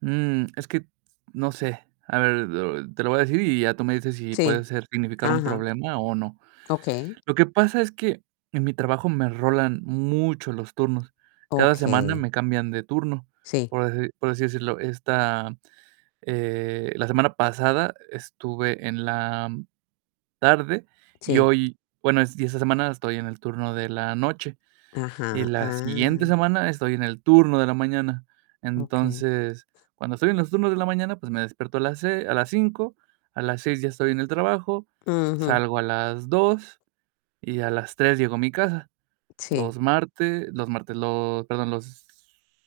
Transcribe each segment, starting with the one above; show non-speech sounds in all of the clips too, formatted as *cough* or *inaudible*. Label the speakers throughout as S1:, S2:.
S1: Mm, es que no sé. A ver, lo te lo voy a decir y ya tú me dices si puede
S2: Sí
S1: ser significar un
S2: Ajá.
S1: problema o no.
S2: Okey.
S1: Lo que pasa es que en mi trabajo me rolan mucho los turnos. Cada semana
S2: Okey.
S1: me cambian de turno,
S2: Sí.
S1: por deci por así decirlo. Esta, eh, la semana pasada estuve en la tarde, y
S2: Sí.
S1: hoy bueno, es y esta semana estoy en el turno de la noche. Y
S2: Ajá,
S1: la siguiente
S2: ah
S1: semana estoy en el turno de la mañana.
S2: Okey.
S1: Entonces, cuando estoy en los turnos de la mañana, pues, me despierto a las se a las 5:00 a las 6:00 ya estoy en el trabajo,
S2: Ujú.
S1: salgo a las 2, y a las 3:00 llego a mi casa.
S2: Sí.
S1: Los martes, los martes, los perdón, los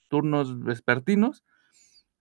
S1: turnos vespertinos,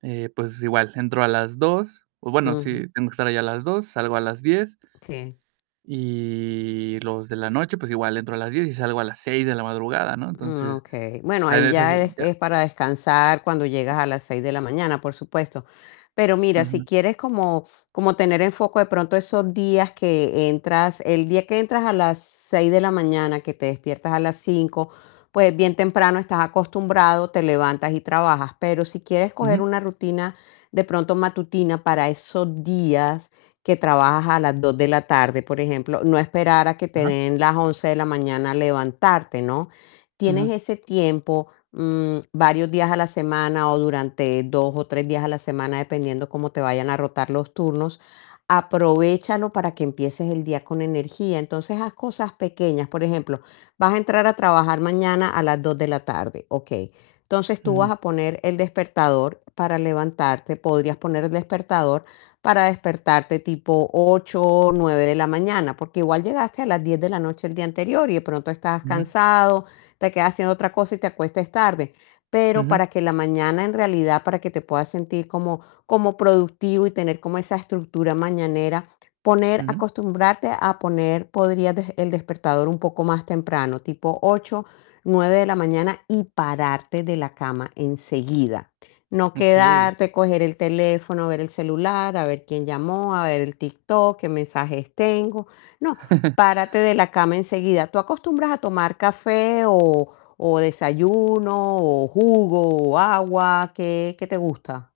S1: eh, pues igual, entro a las 2:00, o bueno,
S2: Ujú.
S1: sí, tengo que estar ahí a las 2:00, salgo a las 10:00.
S2: Sí.
S1: Y los de la noche, pues, igual, entro a las 10:00 y salgo a las 6:00 de la madrugada, ¿no?
S2: Mm,
S1: Entonces,
S2: okey.
S1: o
S2: Bueno,
S1: sea, en
S2: ahí
S1: esas,
S2: ya es,
S1: ya
S2: es para descansar cuando llegas a las 6:00 de la mañana, por supuesto. Pero mira, si
S1: Ujú.
S2: quieres como como tener en foco de pronto esos días que entras, el día que entras a las 6:00 de la mañana, que te despiertas a las 5:00 pues, bien temprano estás acostumbrado, te levantas y trabajas. Pero si quieres coger
S1: Ujú.
S2: una rutina, de pronto matutina, para esos días que trabajas a las 2:00 de la tarde, por ejemplo, no esperar a que te
S1: Ajá.
S2: den las 11:00 de la mañana levantarte, ¿no? Tienes
S1: Ajá.
S2: ese tiempo, mm, varios días a la semana, o durante 2 o 3 días a la semana, dependiendo cómo te vayan a rotar los turnos, aprovéchalo para que empieces el día con energía. Entonces, haz cosas pequeñas. Por ejemplo, vas a entrar a trabajar mañana a las 2:00 de la tarde, okey, entonces, tú
S1: Ujú.
S2: vas a poner el despertador para levantarte. Podrías poner el despertador para despertarte tipo 8, 9 de la mañana, porque igual llegaste a las 10:00 de la noche el día anterior, y de pronto estabas
S1: Ujú.
S2: cansado, te quedas haciendo otra cosa y te acuestas tarde. Pero
S1: Ujú.
S2: para que la mañana, en realidad, para que te puedas sentir como como productivo y tener como esa estructura mañanera, poner
S1: Ujú.
S2: acostumbrarte a poner, podrías des el despertador un poco más temprano, tipo 8, 9 de la mañana y pararte de la cama enseguida. No
S1: Okey.
S2: quedarte, coger el teléfono, ver el celular, a ver quién llamó, a ver el TikTok, qué mensajes tengo. No,
S1: *chuckles*
S2: párate de la cama enseguida, ¿tú acostumbras a tomar café, o o desayuno, o jugo, o agua? ¿Qué qué te gusta?